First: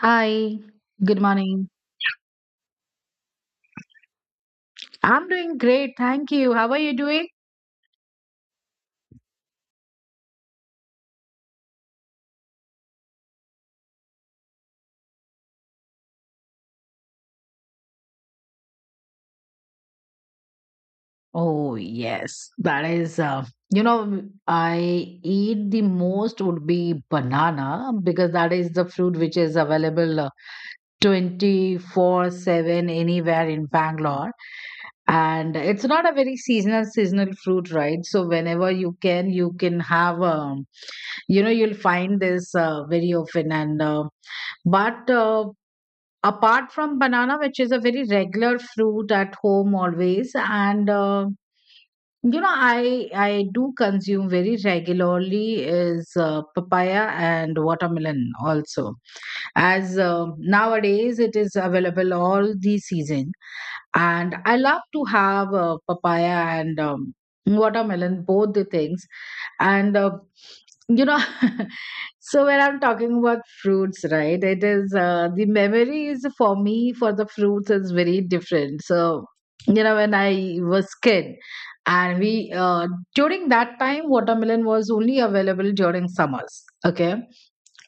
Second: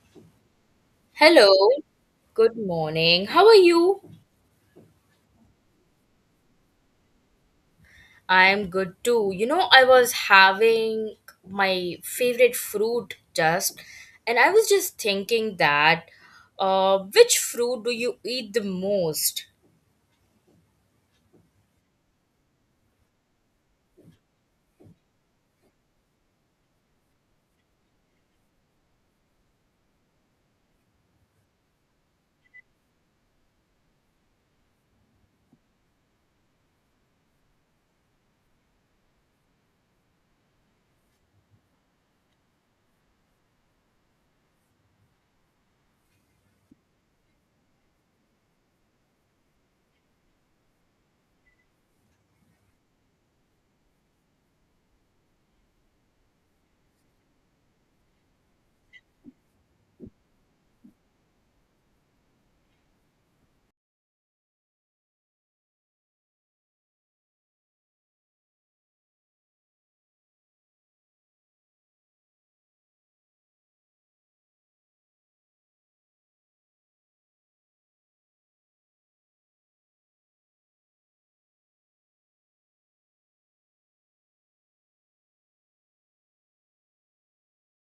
Hi, good Hello, morning. good morning. How are you? I'm doing great, thank you. How are you doing? I'm good too. You know, I was having my favorite fruit just, and I was just thinking that which fruit do you eat the most? Oh, yes, that is, I eat the most would be banana because that is the fruit which is available 24/7 anywhere in Bangalore. And it's not a very seasonal fruit, right? So whenever you can have, you'll find this very often. And but Apart from banana, which is a very regular fruit at home always, and I do consume very regularly is papaya and watermelon also. As nowadays it is available all the season, and I love to have papaya and watermelon, both the things. And uh, you know, so when I'm talking about fruits, right? It is the memories for me for the fruits is very different. So when I was kid, and we during that time watermelon was only available during summers, okay,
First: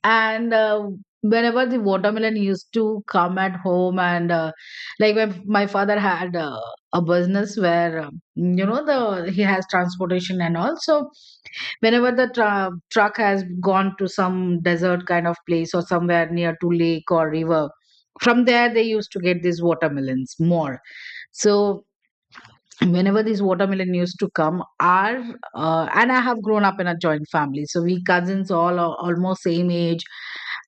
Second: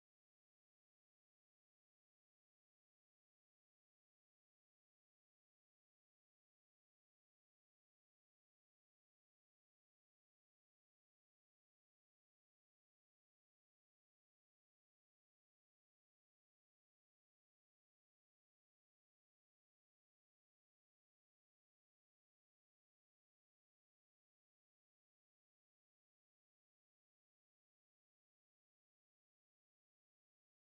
and whenever the watermelon used to come at home, and like my father had a business where, you know, the he has transportation and all. So whenever the truck has gone to some desert kind of place or somewhere near to lake or river, from there they used to get these watermelons more. So whenever these watermelon used to come our and I have grown up in a joint family, so we cousins all are almost same age,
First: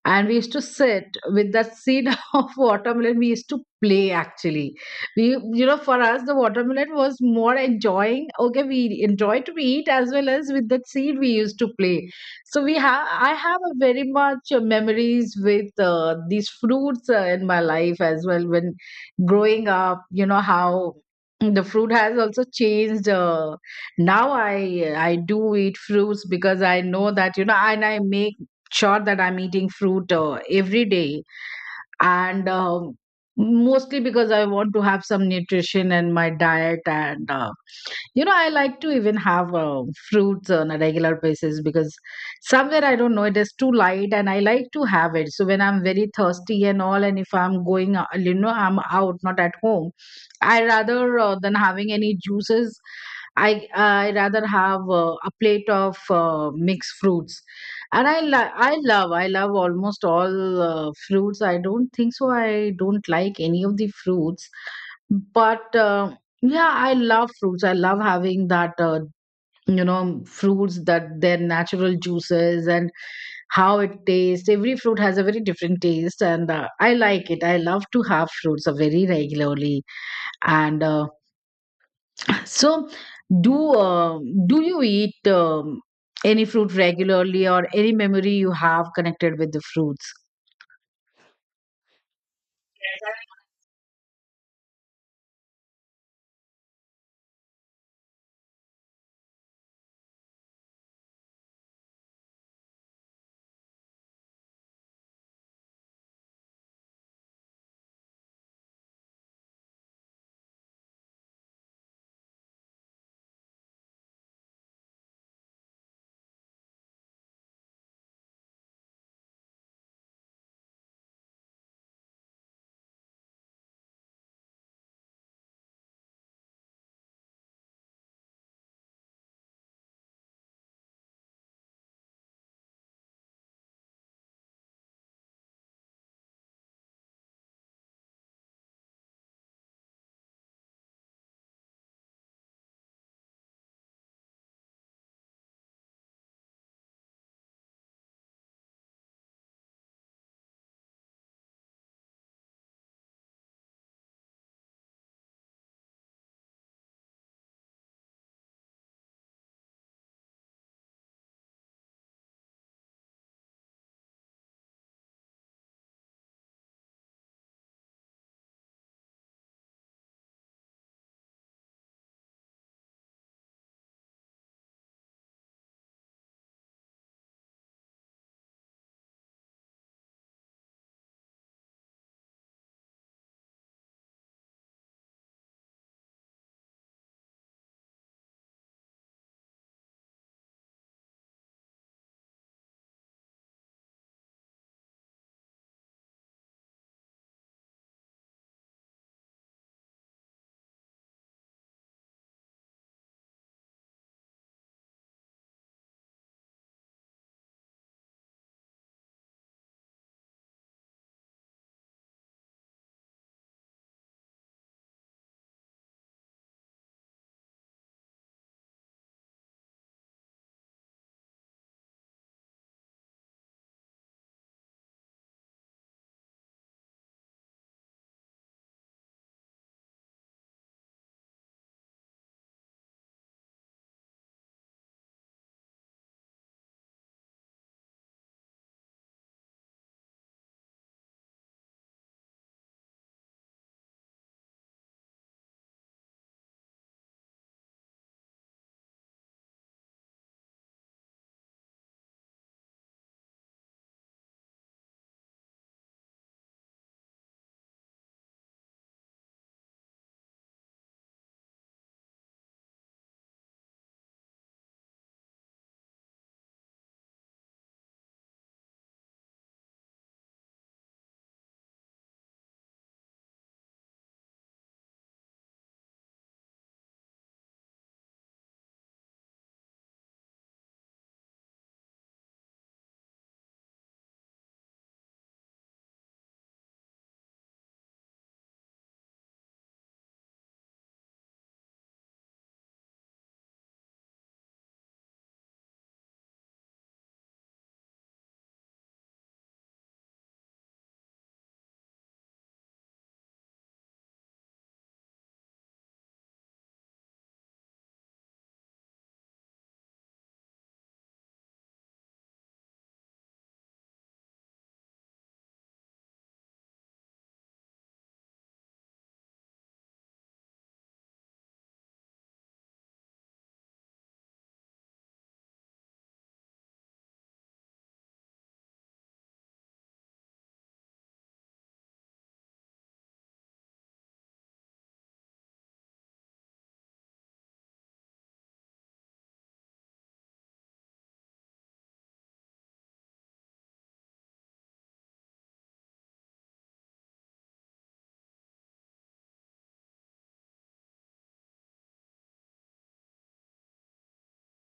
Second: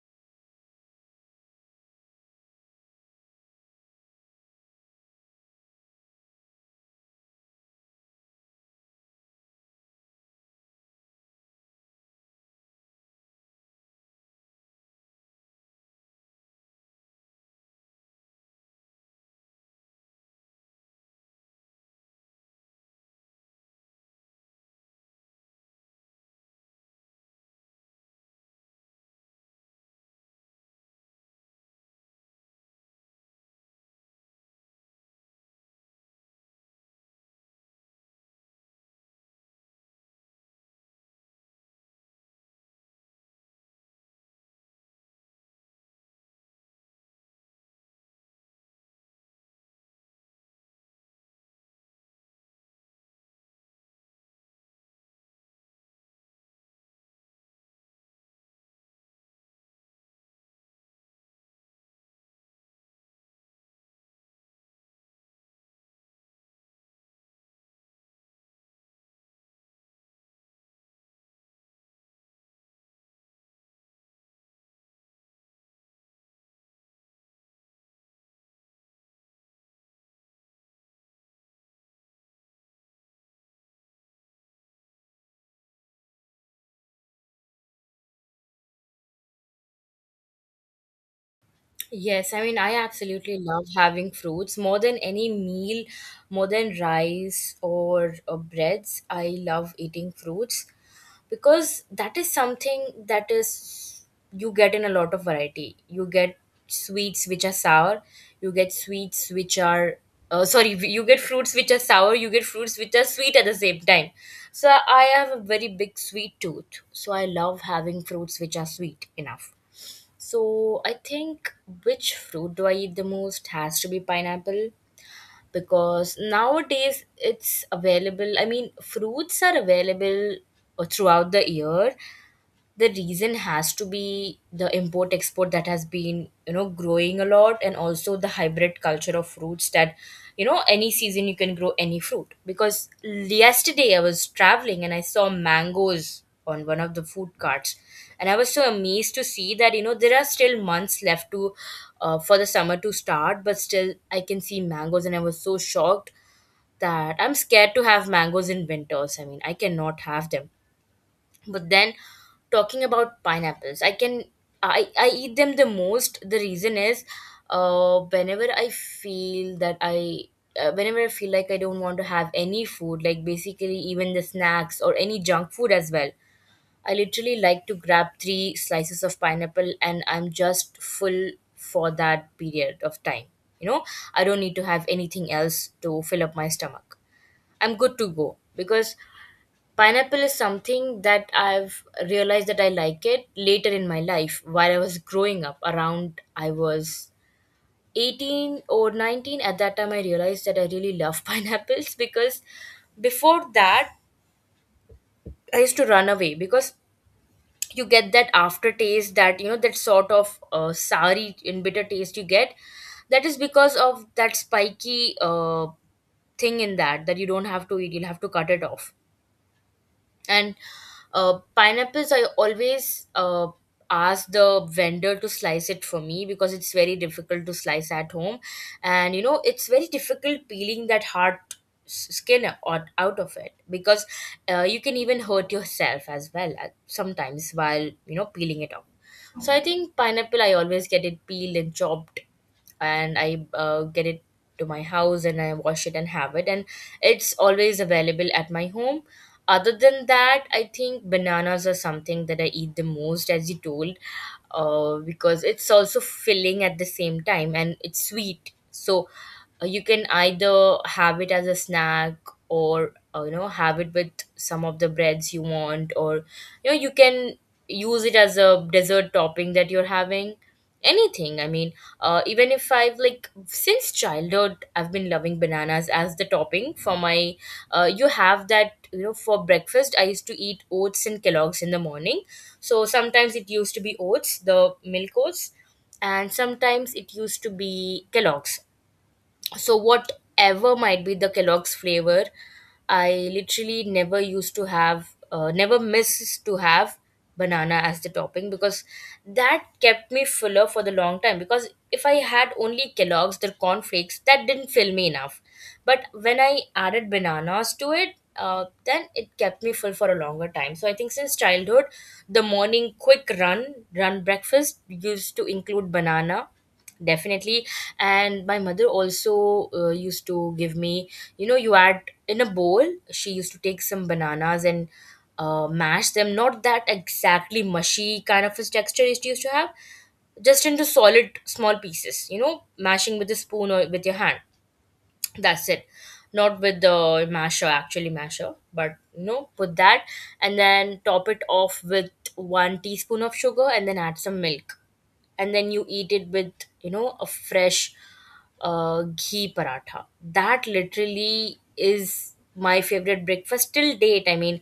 and we used to sit with that seed of watermelon we used to play actually. We you know for us the watermelon was more enjoying, okay, we enjoy to eat as well as with that seed we used to play. So we have I have a very much memories with these fruits in my life as well. When growing up, you know how the fruit has also changed. Now I do eat fruits because I know that, and I make sure that I'm eating fruit every day, and mostly because I want to have some nutrition in my diet. And I like to even have fruits on a regular basis because somewhere I don't know it is too light and I like to have it. So when I'm very thirsty and all, and if I'm going I'm out, not at home, I rather than having any juices, I rather have a plate of mixed fruits. And I li- I love almost all fruits. I don't think so I don't like any of the fruits. But Yeah, I love fruits. I love having that you know fruits that their natural juices and how it tastes. Every fruit has a very different taste, and I like it. I love to have fruits very regularly. And uh, so, do uh, do you eat any fruit regularly, or any memory you have connected with the fruits? Yes, I mean, I absolutely love having fruits more than any meal, more than rice or breads. I love eating fruits, because that is something that is, you get in a lot of variety. You get sweets which are sour, you get sweets which are, sorry, you get fruits which are sour, you get fruits which are sweet at the same time. So I have a very big sweet tooth, so I love having fruits which are sweet enough. So I think which fruit do I eat the most has to be pineapple, because nowadays it's available. I mean, fruits are available throughout the year. The reason has to be the import export that has been, you know, growing a lot, and also the hybrid culture of fruits that, you know, any season you can grow any fruit. Because yesterday I was traveling and I saw mangoes on one of the food carts, and I was so amazed to see that, you know, there are still months left to, for the summer to start, but still I can see mangoes, and I was so shocked that I'm scared to have mangoes in winters. I mean, I cannot have them. But then, talking about pineapples, I can, I eat them the most. The reason is, uh, whenever I feel that I, whenever I feel like I don't want to have any food, like basically even the snacks or any junk food as well, I literally like to grab three slices of pineapple, and I'm just full for that period of time. You know, I don't need to have anything else to fill up my stomach. I'm good to go, because pineapple is something that I've realized that I like it later in my life. While I was growing up, around I was 18 or 19 at that time, I realized that I really love pineapples, because before that I used to run away, because you get that aftertaste that, you know, that sort of soury and bitter taste you get. That is because of that spiky thing in that, that you don't have to eat, you'll have to cut it off. And pineapples, I always ask the vendor to slice it for me, because it's very difficult to slice at home. And you know, it's very difficult peeling that hard skin out, out of it, because you can even hurt yourself as well sometimes while, you know, peeling it off. So I think pineapple I always get it peeled and chopped, and I get it to my house, and I wash it and have it. And it's always available at my home. Other than that, I think bananas are something that I eat the most, as you told, because it's also filling at the same time, and it's sweet. So you can either have it as a snack, or you know, have it with some of the breads you want, or you know, you can use it as a dessert topping that you're having anything. I mean, even if I've, like, since childhood, I've been loving bananas as the topping for my, you have that, you know, for breakfast I used to eat oats and Kellogg's in the morning. So sometimes it used to be oats, the milk oats, and sometimes it used to be Kellogg's. So whatever might be the Kellogg's flavor, I literally never used to have, never miss to have banana as the topping, because that kept me fuller for the long time. Because if I had only Kellogg's, the cornflakes, that didn't fill me enough, but when I added bananas to it, then it kept me full for a longer time. So I think since childhood, the morning quick run breakfast used to include banana, definitely. And my mother also used to give me, you know, you add in a bowl, she used to take some bananas and mash them, not that exactly mushy kind of a texture it used to have, just into solid small pieces, you know, mashing with a spoon or with your hand, that's it. Not with the masher, actually masher, but you know, put that, and then top it off with one teaspoon of sugar, and then add some milk, and then you eat it with, you know, a fresh ghee paratha. That literally is my favorite breakfast till date. I mean,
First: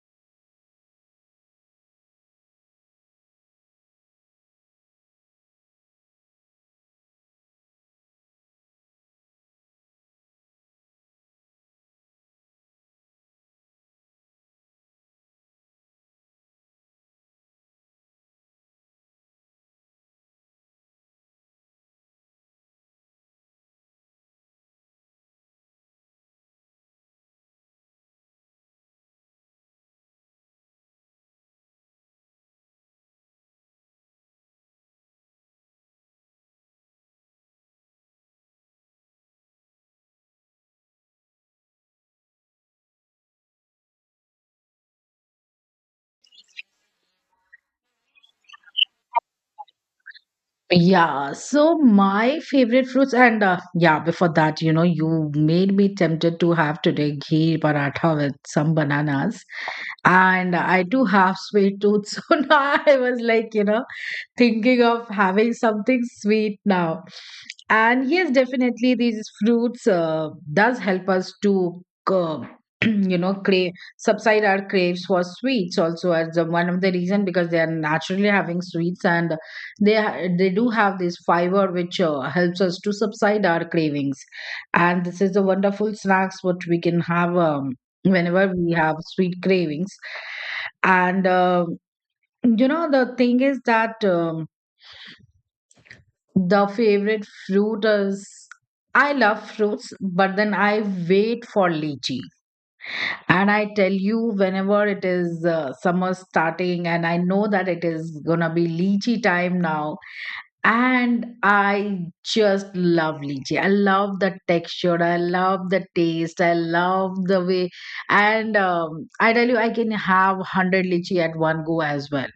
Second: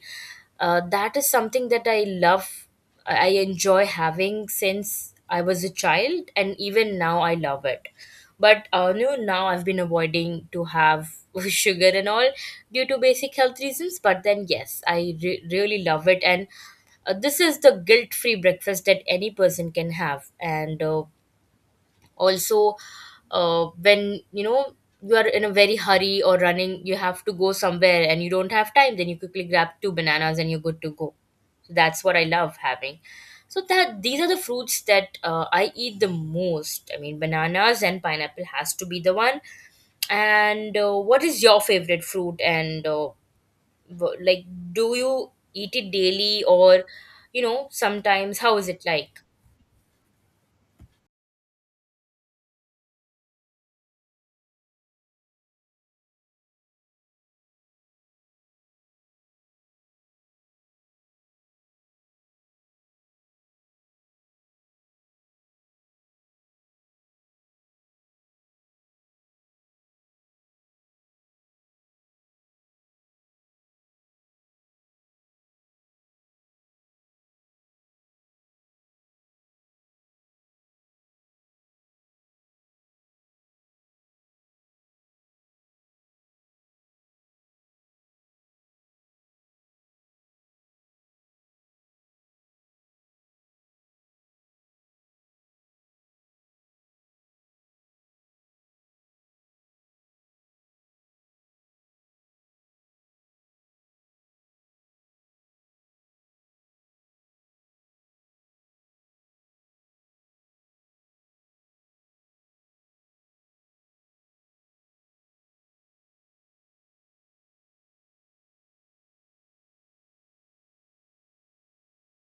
that is something that I love. I enjoy having since I was a child, and even now I love it. But you know, now I've been avoiding to have sugar and all due to basic health reasons. But then, yes, I really love it. And this is the guilt-free breakfast that any person can have. And also when you know, you are in a very hurry or running, you have to go somewhere and you don't have time, then you quickly grab two bananas and you're good to go. So that's what I love having. So that, these are the fruits that I eat the most. I mean, bananas and pineapple has to be the one. And what is your favorite fruit, and like, do you eat it daily, or you know, sometimes, how is it like? Yeah, so my favorite fruits, and yeah, before that, you know, you made me tempted to have today ghee paratha with some bananas, and I do have sweet tooth, so now I was like, thinking of having something sweet now. And yes, definitely these fruits does help us to uh, you know crave subside our craves for sweets also as the one of the reason, because they are naturally having sweets, and they do have this fiber which helps us to subside our cravings. And this is a wonderful snacks what we can have whenever we have sweet cravings. And you know the thing is that, the favorite fruit is, I love fruits, but then I wait for lychee. And I tell you, whenever it is summer starting, and I know that it is gonna be lychee time now, and I just love lychee. I love the texture, I love the taste, I love the way. And I tell you, I can have 100 lychee at one go as well.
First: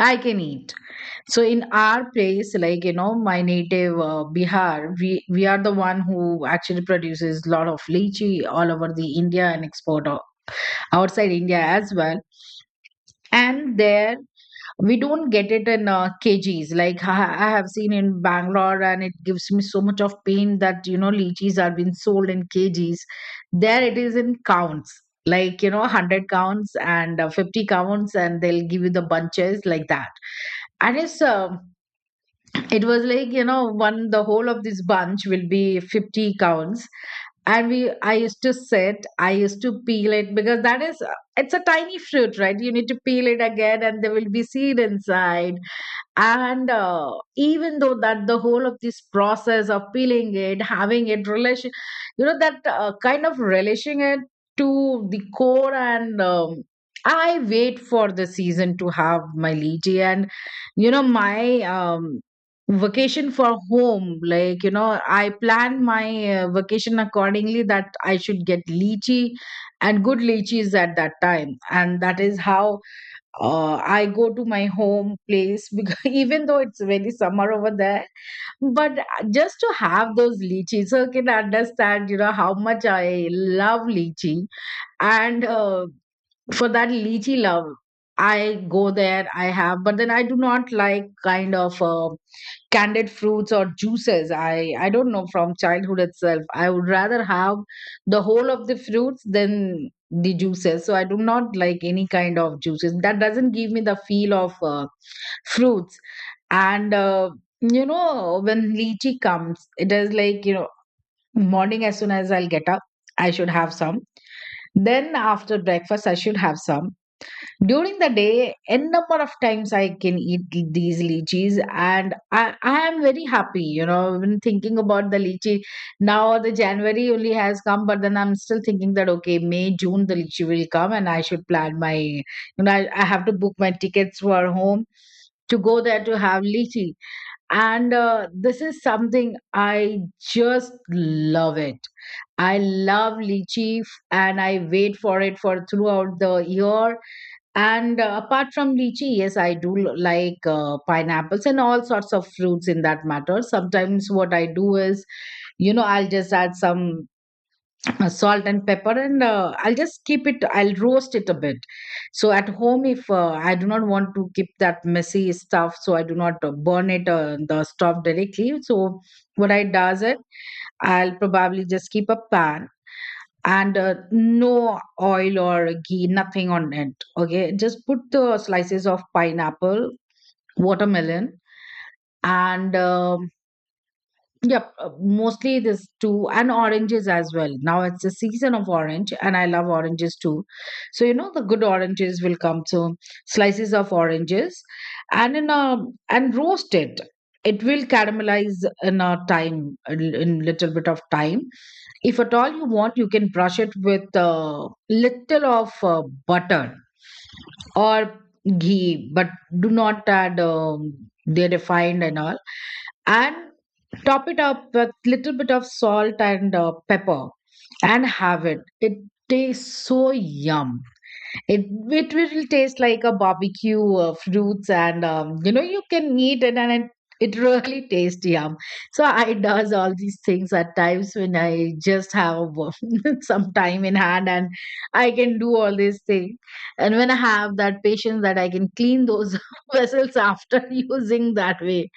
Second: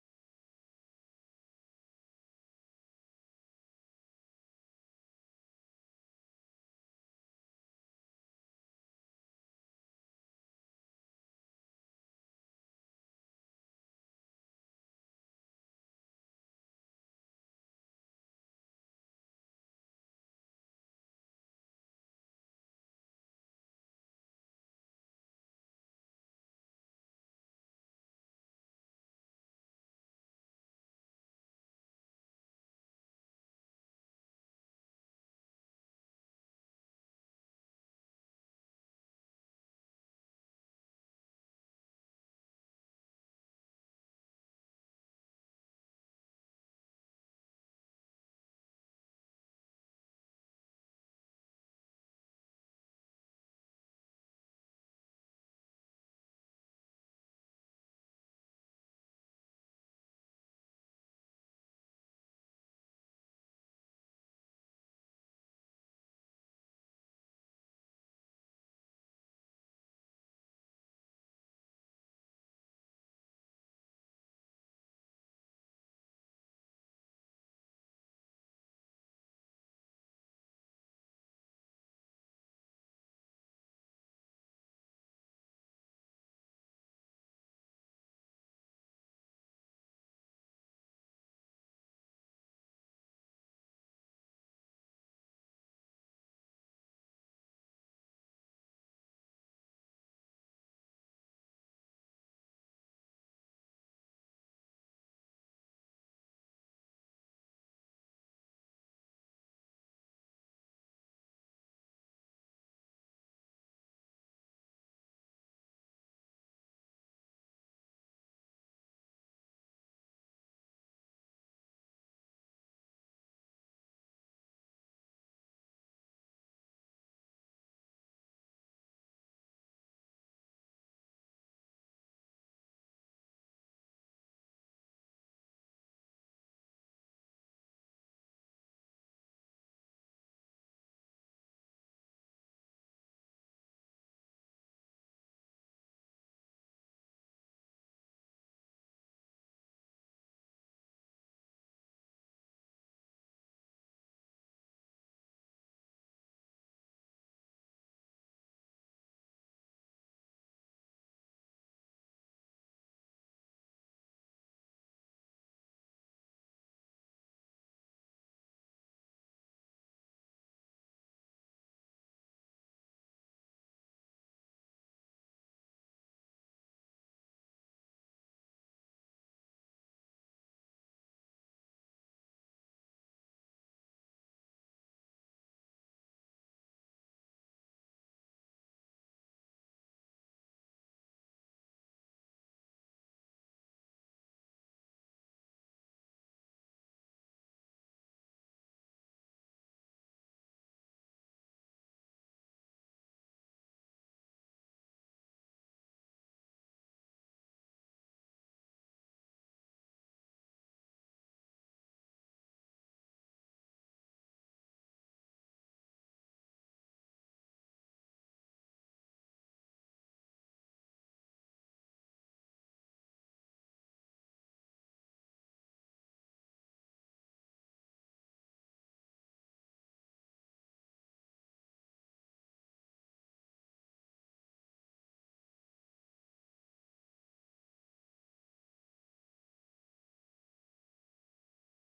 I can eat So in our place, like you know, my native Bihar, we are the one who actually produces a lot of lychee all over the India and export outside India as well. And there we don't get it in kgs like I have seen in Bangalore, and it gives me so much of pain that you know lychees are being sold in kgs. There it is in counts, like you know 100 counts and 50 counts, and they'll give you the bunches like that. And it's it was like you know one, the whole of this bunch will be 50 counts. And we i used to sit, I used to peel it, because that is, it's a tiny fruit, right? You need to peel it again, and there will be seed inside. And even though that the whole of this process of peeling it, having it relation, you know that kind of relishing it to the core. And I wait for the season to have my lychee, and you know my vacation for home, like you know I plan my vacation accordingly, that I should get lychee and good lychees at that time. And that is how I go to my home place, because even though it's very summer over there, but just to have those lychees. So you can understand, you know, how much I love lychee. And for that lychee love, I go there, I have. But then I do not like kind of, candied fruits or juices. I don't know, from childhood itself I would rather have the whole of the fruits than the juices. So I do not like any kind of juices that doesn't give me the feel of fruits. And you know, when lychee comes, it is like you know morning as soon as I'll get up, I should have some, then after breakfast I should have some, during the day, n number of times I can eat these lychees, and I am very happy. You know, when thinking about the lychee, now the January only has come, but then I'm still thinking that okay, May, June the lychee will come, and I should plan my. You know, I have to book my tickets for home to go there to have lychee. And this is something I just love it. I love lychee, and I wait for it for throughout the year. And apart from lychee, yes, I do like pineapples and all sorts of fruits in that matter. Sometimes what I do is, you know, I'll just add some salt and pepper, and I'll just keep it, I'll roast it a bit. So at home, if I do not want to keep that messy stuff, so I do not burn it, the stuff directly. So what I does it, I'll probably just keep a pan, and no oil or ghee, nothing on it. Okay, just put the slices of pineapple, watermelon, and yep, mostly this too, and oranges as well. Now it's the season of orange, and I love oranges too. So, you know, the good oranges will come. So slices of oranges and in a and roast it. It will caramelize in a time, in little bit of time. If at all you want, you can brush it with a little of butter or ghee, but do not add they refined and all. And top it up with little bit of salt and pepper and have it. It tastes so yum. It, it will taste like a barbecue fruits, and you know you can eat it, and it really tastes yum. So I does all these things at times when I just have some time in hand, and I can do all these things. And when I have that patience that I can clean those vessels after using that way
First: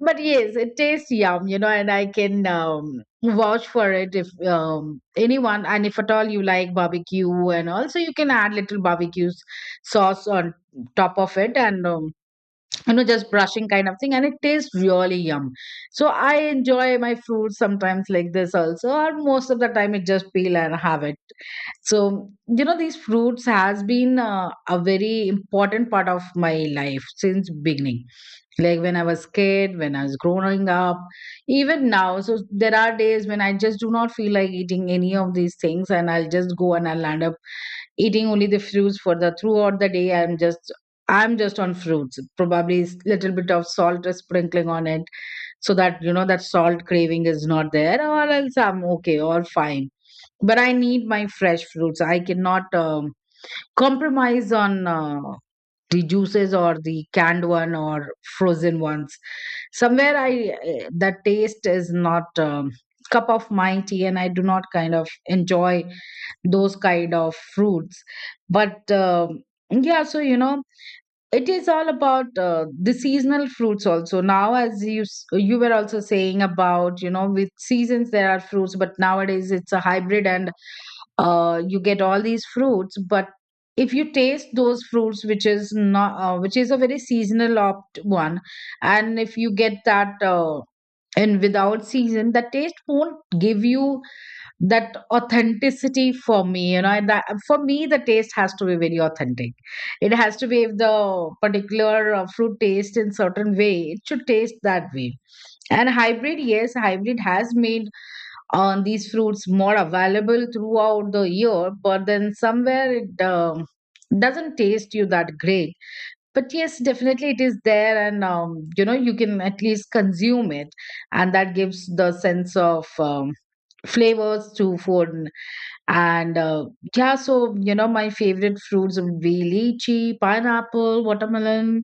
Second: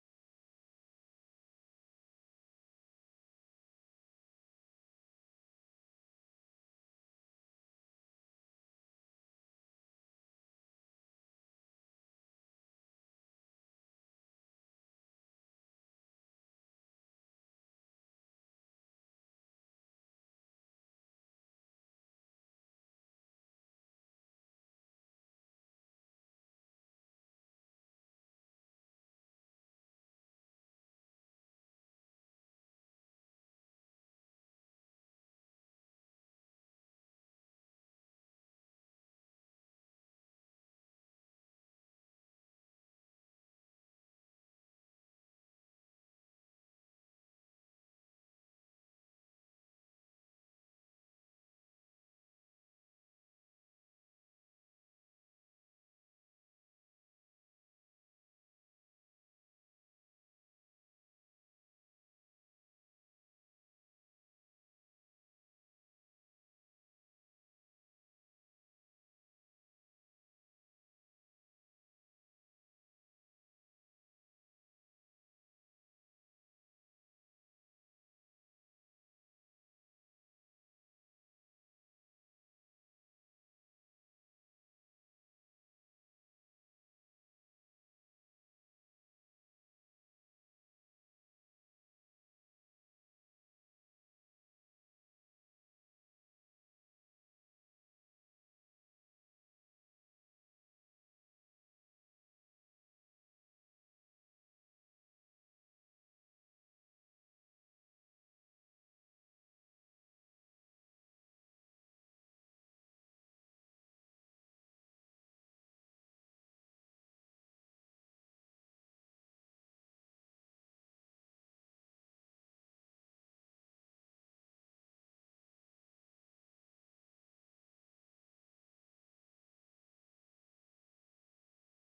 but yes, it tastes yum, and I can vouch for it if anyone and if at all you like barbecue, and also you can add little barbecue sauce on top of it and just brushing kind of thing, and it tastes really yum. So I enjoy my fruits sometimes like this also, or most of the time it just peel and have it. So these fruits has been a very important part of my life since beginning, like when I was kid, when I was growing up, even now. So there are days when I just do not feel like eating any of these things, and I'll just go, and I'll end up eating only the fruits for the throughout the day. I'm just, I'm just on fruits, probably little bit of salt sprinkling on it, so that that salt craving is not there, or else I'm okay or fine. But I need my fresh fruits. I cannot compromise on the juices or the canned one or frozen ones. Somewhere I that taste is not cup of my tea, and I do not kind of enjoy those kind of fruits. But yeah. So it is all about the seasonal fruits also. Now, as you you were also saying about, with seasons there are fruits, but nowadays it's a hybrid, and you get all these fruits. But if you taste those fruits which is not which is a very seasonal opt one, and if you get that and without season, the taste won't give you that authenticity for me, and that, for me the taste has to be very authentic. It has to be, if the particular fruit tastes in certain way, it should taste that way. And hybrid, yes, hybrid has made on these fruits more available throughout the year, but then somewhere it doesn't taste you that great. But yes, definitely it is there, and you can at least consume it, and that gives the sense of flavors to food. And yeah. So my favorite fruits would be lychee, pineapple, watermelon,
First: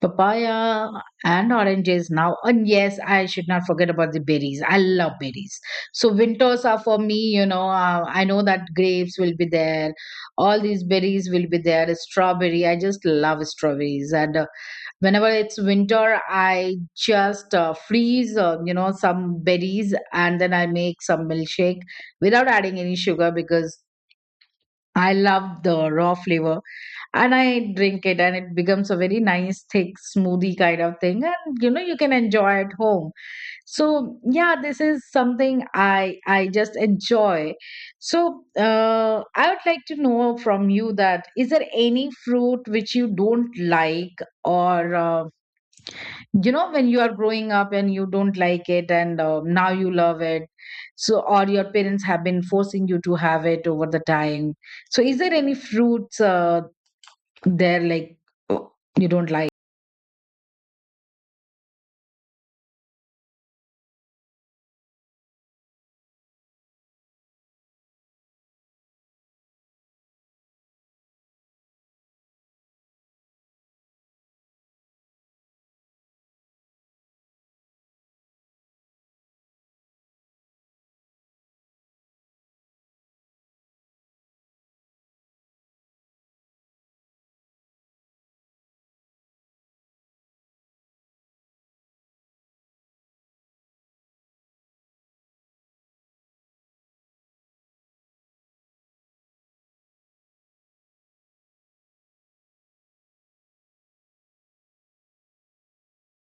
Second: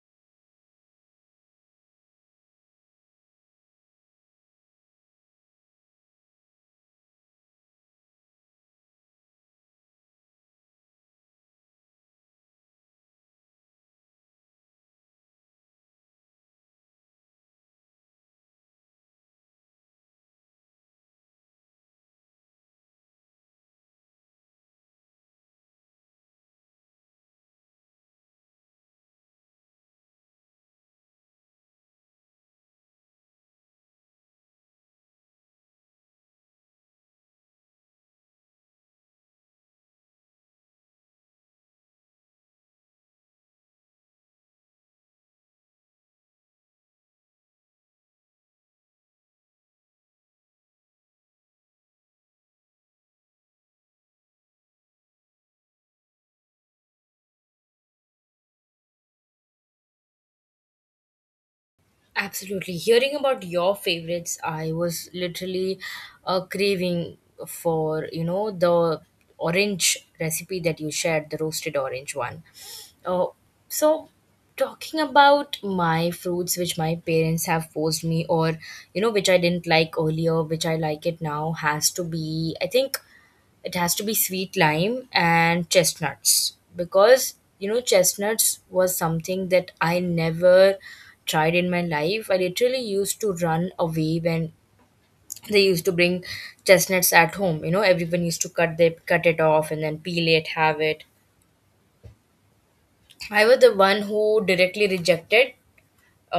papaya, and oranges now. And yes, I should not forget about the berries. I love berries. So winters are for me, I know that grapes will be there, all these berries will be there. Strawberry, I just love strawberries. And whenever it's winter, I just freeze, some berries, and then I make some milkshake without adding any sugar, because I love the raw flavor and I drink it, and it becomes a very nice, thick smoothie kind of thing, and you can enjoy at home. So yeah, this is something I just enjoy. So I would like to know from you, that is there any fruit which you don't like, or when you are growing up and you don't like it, and now you love it. So, or your parents have been forcing you to have it over the time. So, is there any fruits they're like, "Oh, you don't like." Absolutely, hearing about your favorites, I was literally craving for, you know, the orange recipe that you shared, the roasted orange one. uh, so, talking about my fruits which my parents have forced me, or you know, which I didn't like earlier which I like it now, has to be, I think it has to be sweet lime and chestnuts. Because you know, chestnuts was something that I never tried in my life. I literally used to run away when they used to bring chestnuts at home. You know, everyone used to cut, they cut it off and then peel it, have it. I was the one who directly rejected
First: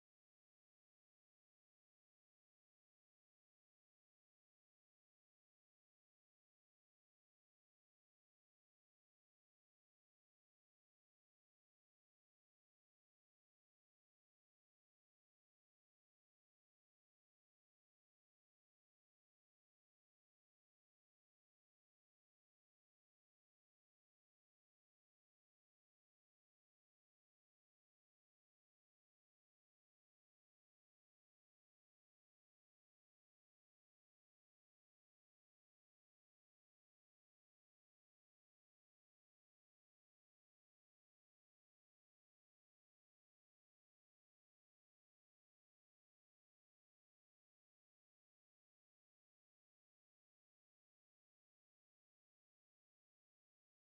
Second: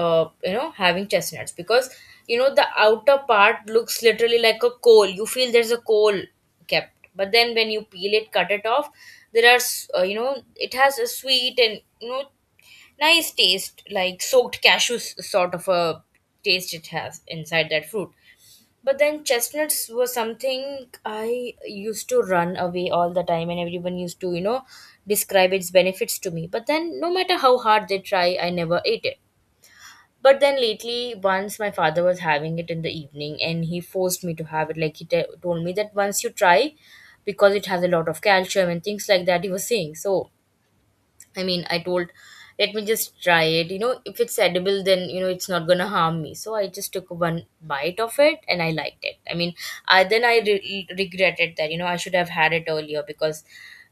you know, having chestnuts, because you know, the outer part looks literally like a coal. You feel there's a coal kept, but then when you peel it, cut it off, there are, you know, it has a sweet and you know, nice taste, like soaked cashews sort of a taste it has inside that fruit. But then chestnuts were something I used to run away all the time, and everyone used to, you know, describe its benefits to me. But then, no matter how hard they try, I never ate it. But then lately, once my father was having it in the evening and he forced me to have it. Like, he told me that, once you try, because it has a lot of calcium and things like that, he was saying. So, I mean, I told, let me just try it. You know, if it's edible, then you know, it's not going to harm me. So I just took one bite of it and I liked it. I mean, I then I regretted that, you know, I should have had it earlier. Because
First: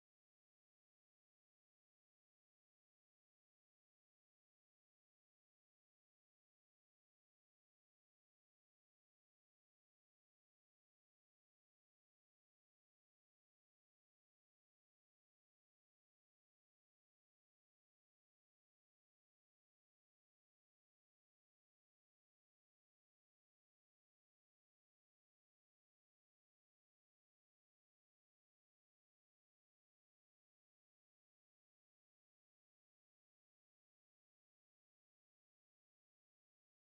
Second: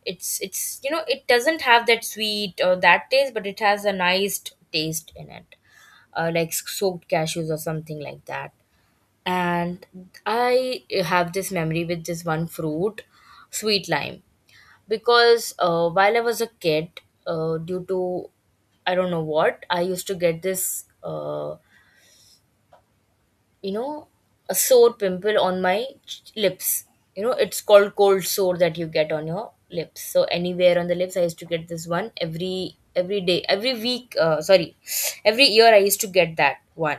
it's you know, it doesn't have that sweet or that taste, but it has a nice taste in it, like soaked cashews or something like that. And I have this memory with this one fruit, sweet lime, because while I was a kid, due to, I don't know what, I used to get this, you know, a sore pimple on my lips. You know, it's called cold sore, that you get on your lips. So anywhere on the lips, I used to get this one every day, every week. Sorry, every year I used to get that one.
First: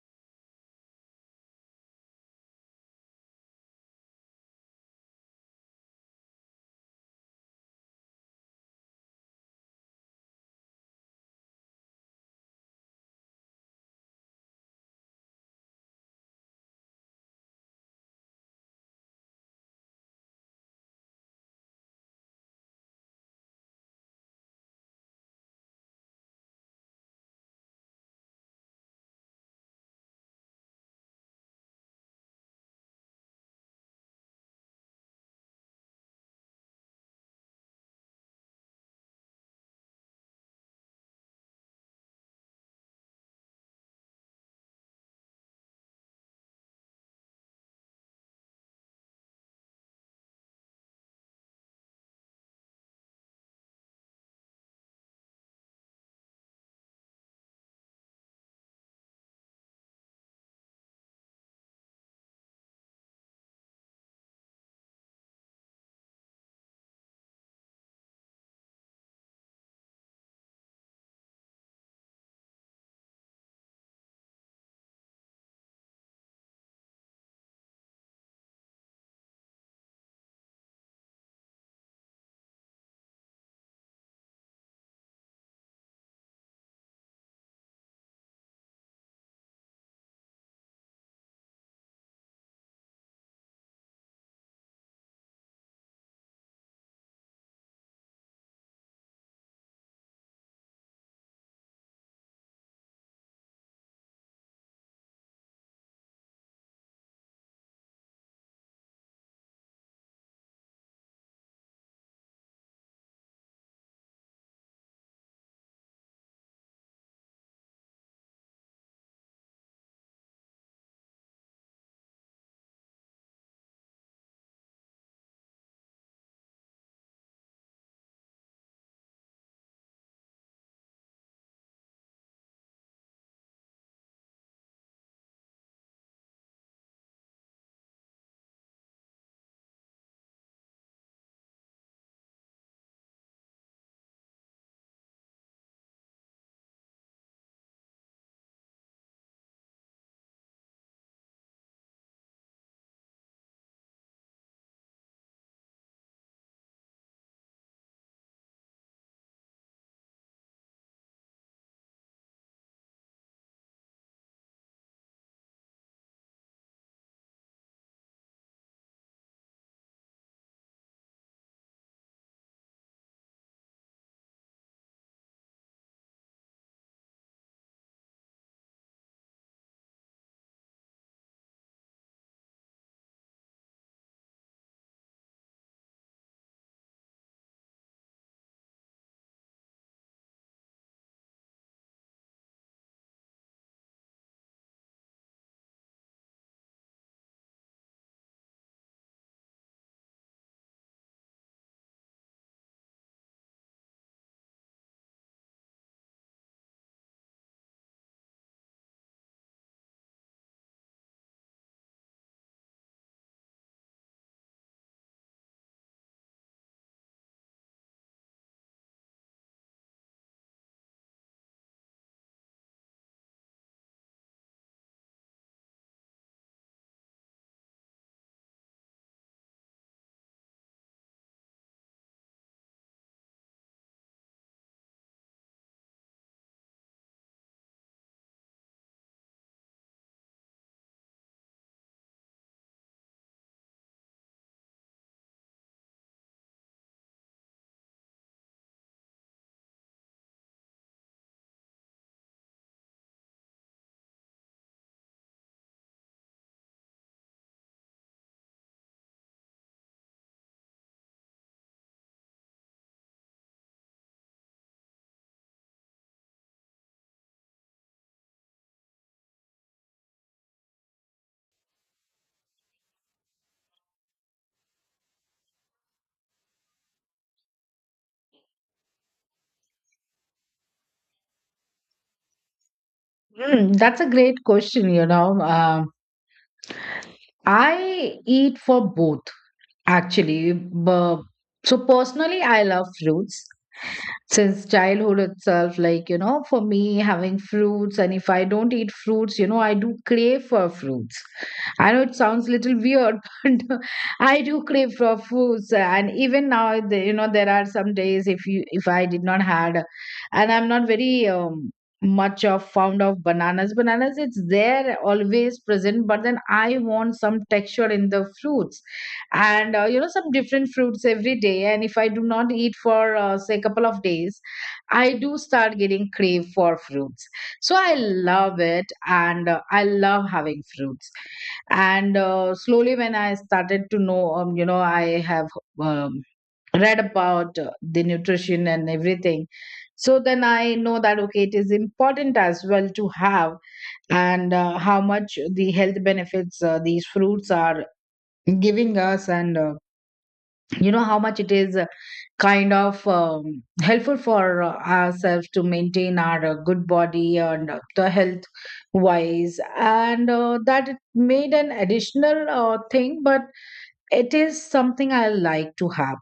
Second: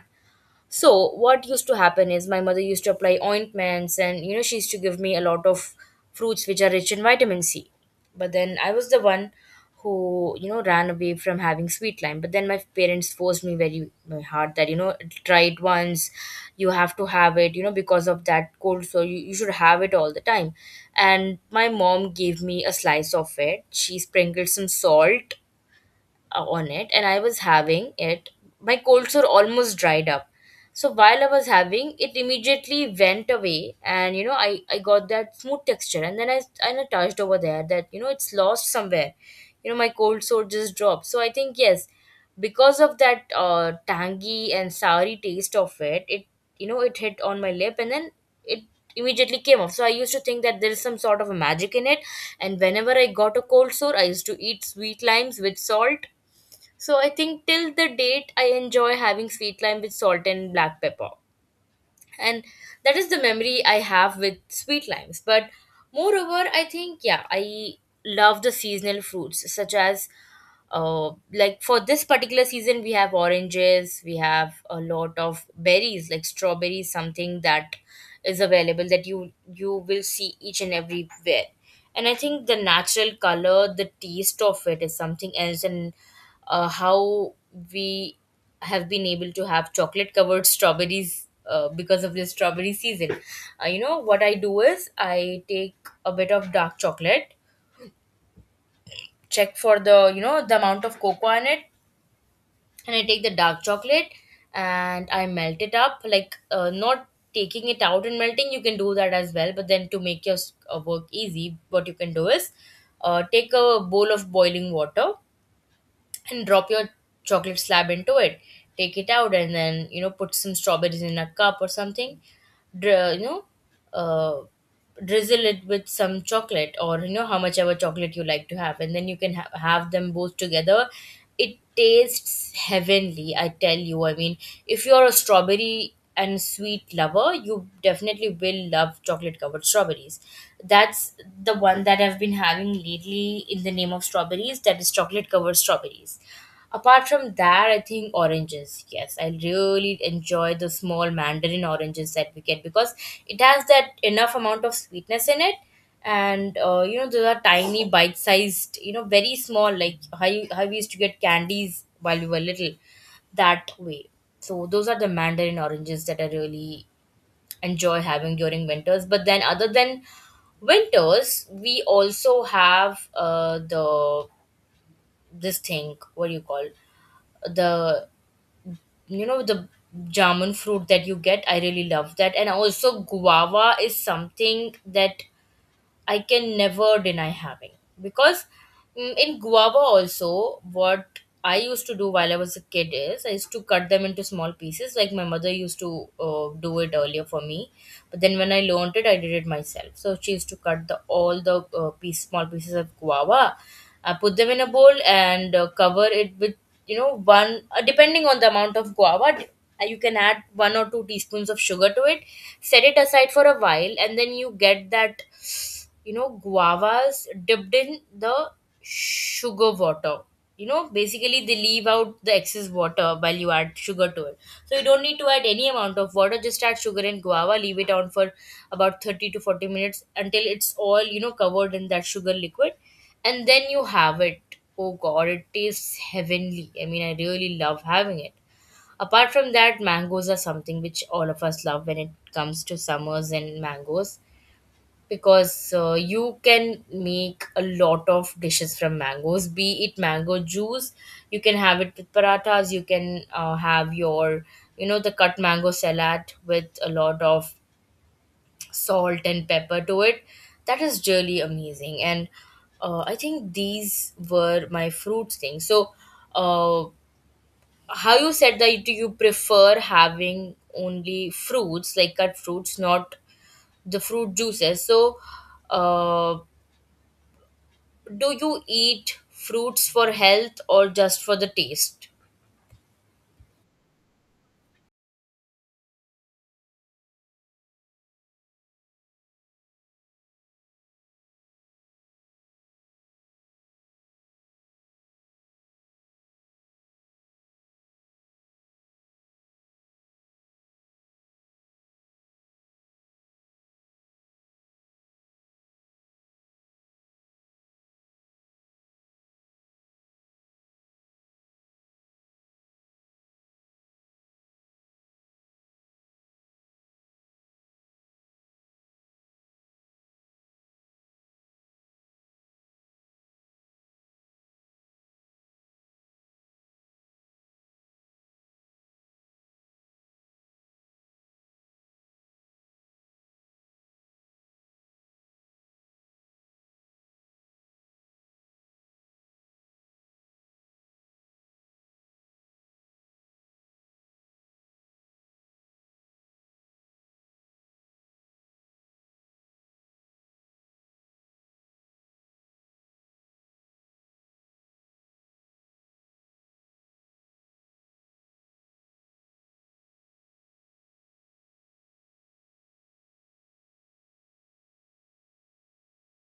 So what used to happen is, my mother used to apply ointments, and you know, she used to give me a lot of fruits which are rich in vitamin C. But then I was the one who, you know, ran away from having sweet lime. But then my parents forced me very hard that, you know, try it once, you have to have it, you know, because of that cold so you should have it all the time. And my mom gave me a slice of it. She sprinkled some salt on it, and I was having it, my cold sore almost dried up. So while I was having it, immediately went away, and you know, I got that smooth texture, and then I, and I touched over there that, you know, it's lost somewhere. You know, my cold sore just dropped. So I think yes, because of that tangy and soury taste of it, it hit on my lip and then it immediately came off. So I used to think that there is some sort of a magic in it, and whenever I got a cold sore, I used to eat sweet limes with salt. So I think till the date I enjoy having sweet lime with salt and black pepper. And that is the memory I have with sweet limes. But moreover, I think yeah, I love the seasonal fruits such as like for this particular season we have oranges, we have a lot of berries like strawberries, something that is available that you will see each and everywhere. And I think the natural color, the taste of it is something else. And how we have been able to have chocolate covered strawberries because of the strawberry season. You know what I do is I take a bit of dark chocolate, check for the the amount of cocoa in it, and I take the dark chocolate and I melt it up. Like not taking it out and melting, you can do that as well. But then to make your work easy, what you can do is take a bowl of boiling water and drop your chocolate slab into it. Take it out and then you know put some strawberries in a cup or something, dri- you know uh, drizzle it with some chocolate or you know how much ever chocolate you like to have, and then you can have them both together. It tastes heavenly, I tell you, I mean, if you're a strawberry and sweet lover, you definitely will love chocolate covered strawberries. That's the one that I've been having lately in the name of strawberries, that is chocolate covered strawberries. Apart from that, I think oranges. Yes, I really enjoy the small mandarin oranges that we get because it has that enough amount of sweetness in it. And you know, those are tiny, bite-sized. You know, very small, like how how we used to get candies while we were little. That way. So those are the mandarin oranges that I really enjoy having during winters. But then, other than winters, we also have the this thing. What do you call the you know the jamun fruit that you get? I really love that. And also guava is something that I can never deny having because in guava also, what I used to do while I was a kid is I used to cut them into small pieces, like my mother used to do it earlier for me. But then when I learned it I did it myself. So she used to cut the all the piece small pieces of guava, I put them in a bowl and cover it with you know one depending on the amount of guava, you can add one or two teaspoons of sugar to it, set it aside for a while, and then you get that you know guavas dipped in the sugar water. You know basically they leave out the excess water while you add sugar to it. So you don't need to add any amount of water, just add sugar and guava, leave it on for about 30 to 40 minutes until it's all you know covered in that sugar liquid, and then you have it. Oh god, it tastes heavenly, I mean, I really love having it. Apart from that, mangoes are something which all of us love when it comes to summers and mangoes, because you can make a lot of dishes from mangoes, be it mango juice, you can have it with parathas, you can have your you know the cut mango salad with a lot of salt and pepper to it. That is really amazing. And I think these were my fruit things. So uh, how you said that, do you prefer having only fruits like cut fruits, not the fruit juices? So uh, do you eat fruits for health or just for the taste? Hmm, that's a great question, you know. I eat for both actually. But so personally I love fruits since childhood itself. Like for me, having fruits, and if I don't eat fruits, I do crave for fruits. I know it sounds little weird, but I do crave for fruits. And even now, there are some days, if you if I did not had, and I'm not very much of fond of bananas. Bananas, it's there always present, but then I want some texture in the fruits, and some different fruits every day, and if I do not eat for say a couple of days, I do start getting crave for fruits. So I love it, and I love having fruits. And slowly when I started to know, I have um, read about the nutrition and everything. So then I know that okay, it is important as well to have, and how much the health benefits these fruits are giving us, and how much it is kind of helpful for ourselves to maintain our good body and the health wise, and that it made an additional thing. But it is something I like to have.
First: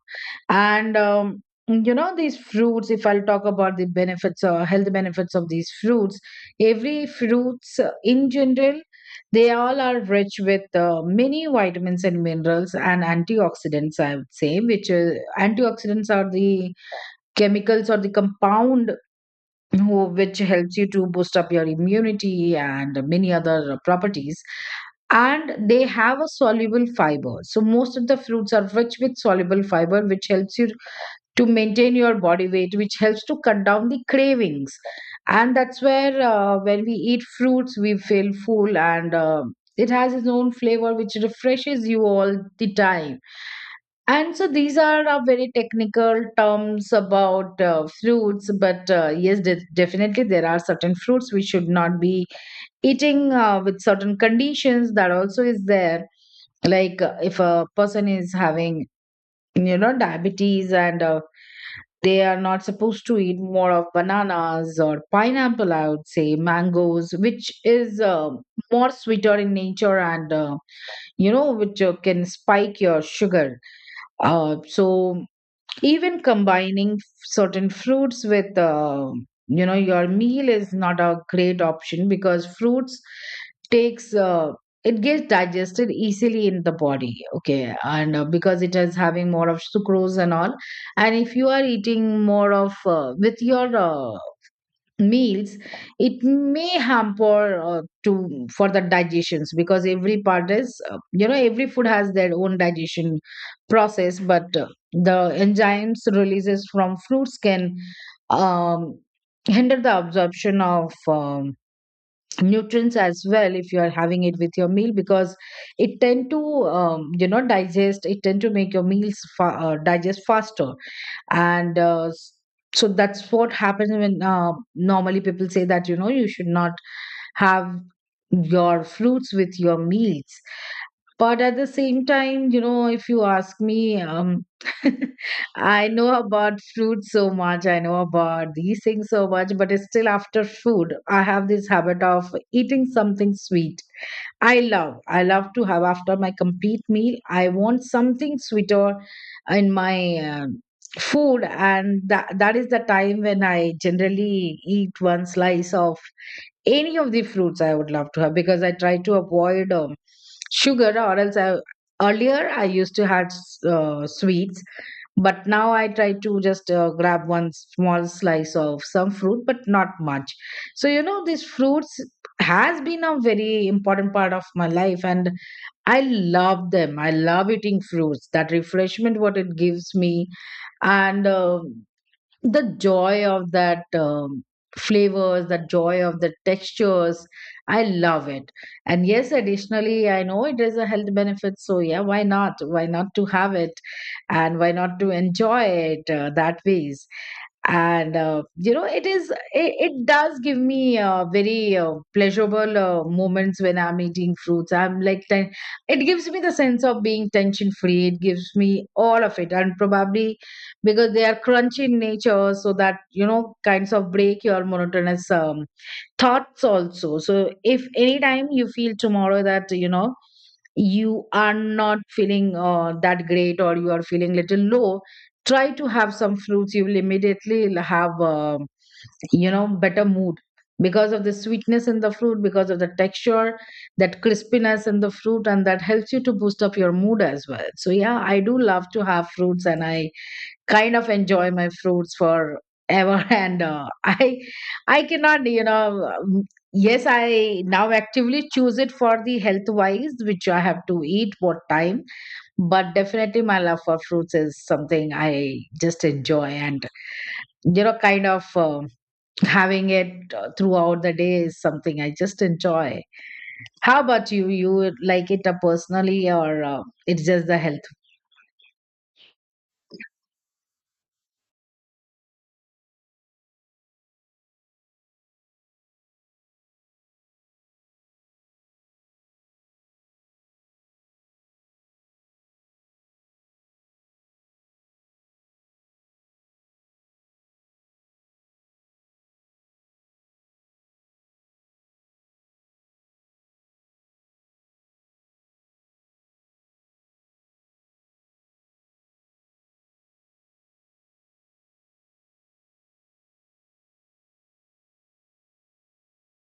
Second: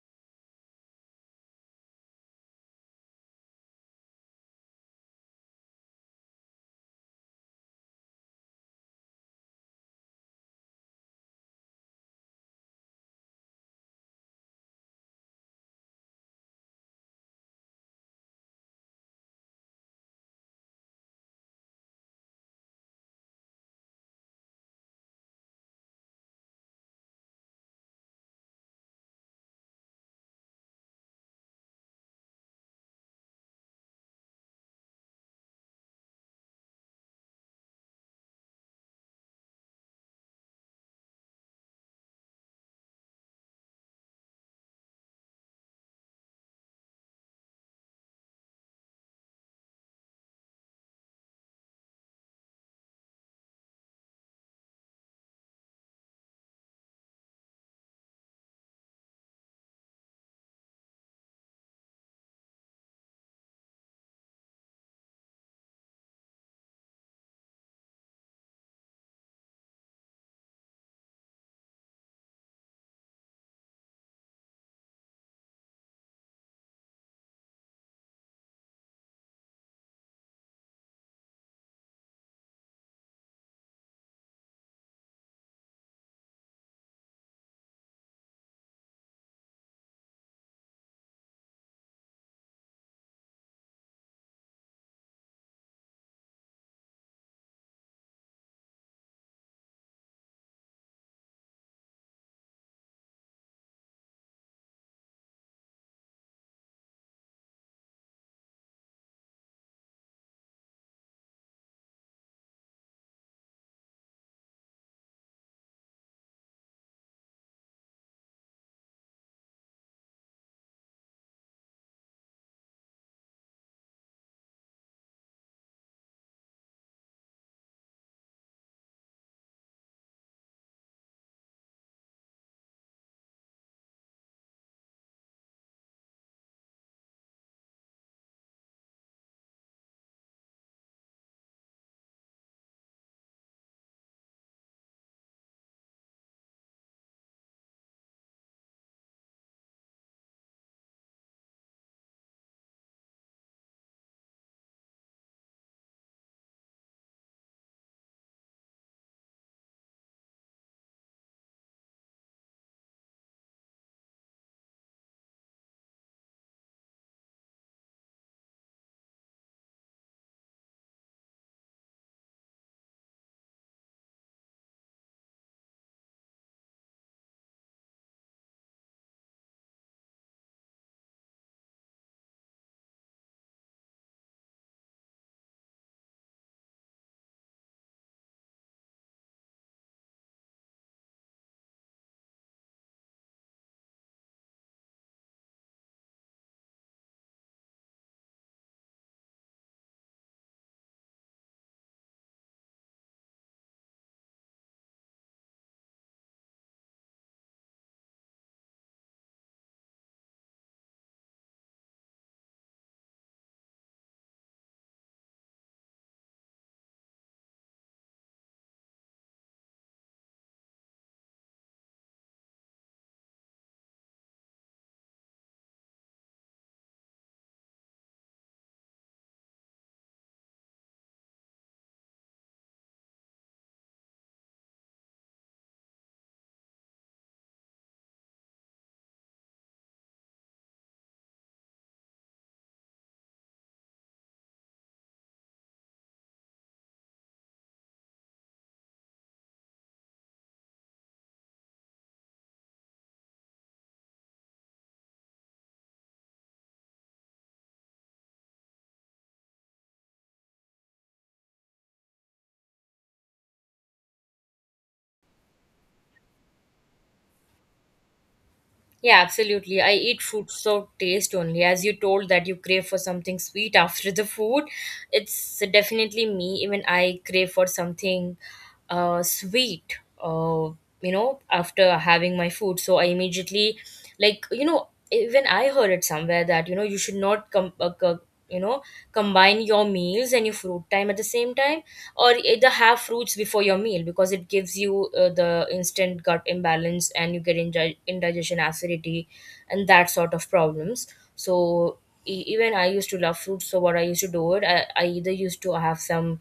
And these fruits, if I'll talk about the benefits or health benefits of these fruits, every fruits in general, they all are rich with many vitamins and minerals and antioxidants, I would say, which antioxidants are the chemicals or the compound who, which helps you to boost up your immunity and many other properties. And they have a soluble fiber. So most of the fruits are rich with soluble fiber, which helps you to maintain your body weight, which helps to cut down the cravings. And that's where, when we eat fruits, we feel full, and it has its own flavor, which refreshes you all the time. And so these are our very technical terms about fruits. But yes, definitely there are certain fruits we should not be eating with certain conditions. That also is there. Like if a person is having, diabetes and they are not supposed to eat more of bananas or pineapple, I would say, mangoes, which is more sweeter in nature, and which can spike your sugar. So even combining certain fruits with your meal is not a great option, because fruits takes it gets digested easily in the body, okay, and because it is having more of sucrose and all. And if you are eating more of with your meals, it may hamper to for the digestions, because every part is every food has their own digestion process. But the enzymes releases from fruits can um, hinder the absorption of nutrients as well, if you are having it with your meal, because it tend to digest, it tend to make your meals digest faster. And so that's what happens. When normally people say that you should not have your fruits with your meals. But at the same time, if you ask me, I know about fruit so much, I know about these things so much, but it's still after food I have this habit of eating something sweet. I love. I love to have after my complete meal. I want something sweeter in my food, and that is the time when I generally eat one slice of any of the fruits I would love to have, because I try to avoid sugar. Or else I, earlier I used to have sweets, but now I try to just grab one small slice of some fruit, but not much. So these fruits has been a very important part of my life, and I love them. I love eating fruits. That refreshment what it gives me, and the joy of that flavors, the joy of the textures, I love it. And yes, additionally, I know it is a health benefit, so yeah, why not, why not to have it, and why not to enjoy it that ways. And it is it, it does give me very pleasurable moments. When I'm eating fruits I'm like it gives me the sense of being tension free, it gives me all of it. And probably because they are crunchy in nature, so that kinds of break your monotonous thoughts also. So if anytime you feel tomorrow that you are not feeling that great, or you are feeling little low, try to have some fruits, you will immediately have better mood, because of the sweetness in the fruit, because of the texture, that crispiness in the fruit, and that helps you to boost up your mood as well. So yeah, I do love to have fruits, and I kind of enjoy my fruits for ever and I cannot yes, I now actively choose it for the health wise, which I have to eat what time. But definitely my love for fruits is something I just enjoy, and kind of having it throughout the day is something I just enjoy. How about you? You would like it personally, or it's just the health Yeah, absolutely. I eat fruits for taste only. As you told that you crave for something sweet after the food, it's definitely me. Even I crave for something sweet, you know, after having my food. So I immediately, like, you know, even I heard it somewhere that, you know, you should not come. You know, combine your meals and your fruit time at the same time, or either have fruits before your meal, because it gives you the instant gut imbalance and you get indigestion, acidity and that sort of problems. So even I used to love fruits, so what I used to do it I either used to have some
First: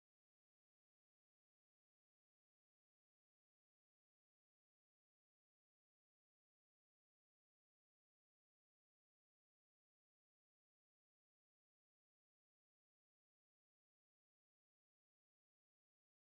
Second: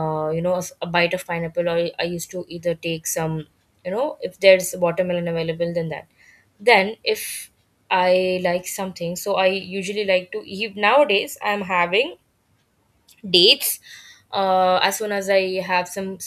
you know a bite of pineapple, or I used to either take some you know if there's watermelon available, then that. Then if I like something. So I usually like to eat. Nowadays, I'm having dates as soon as I have some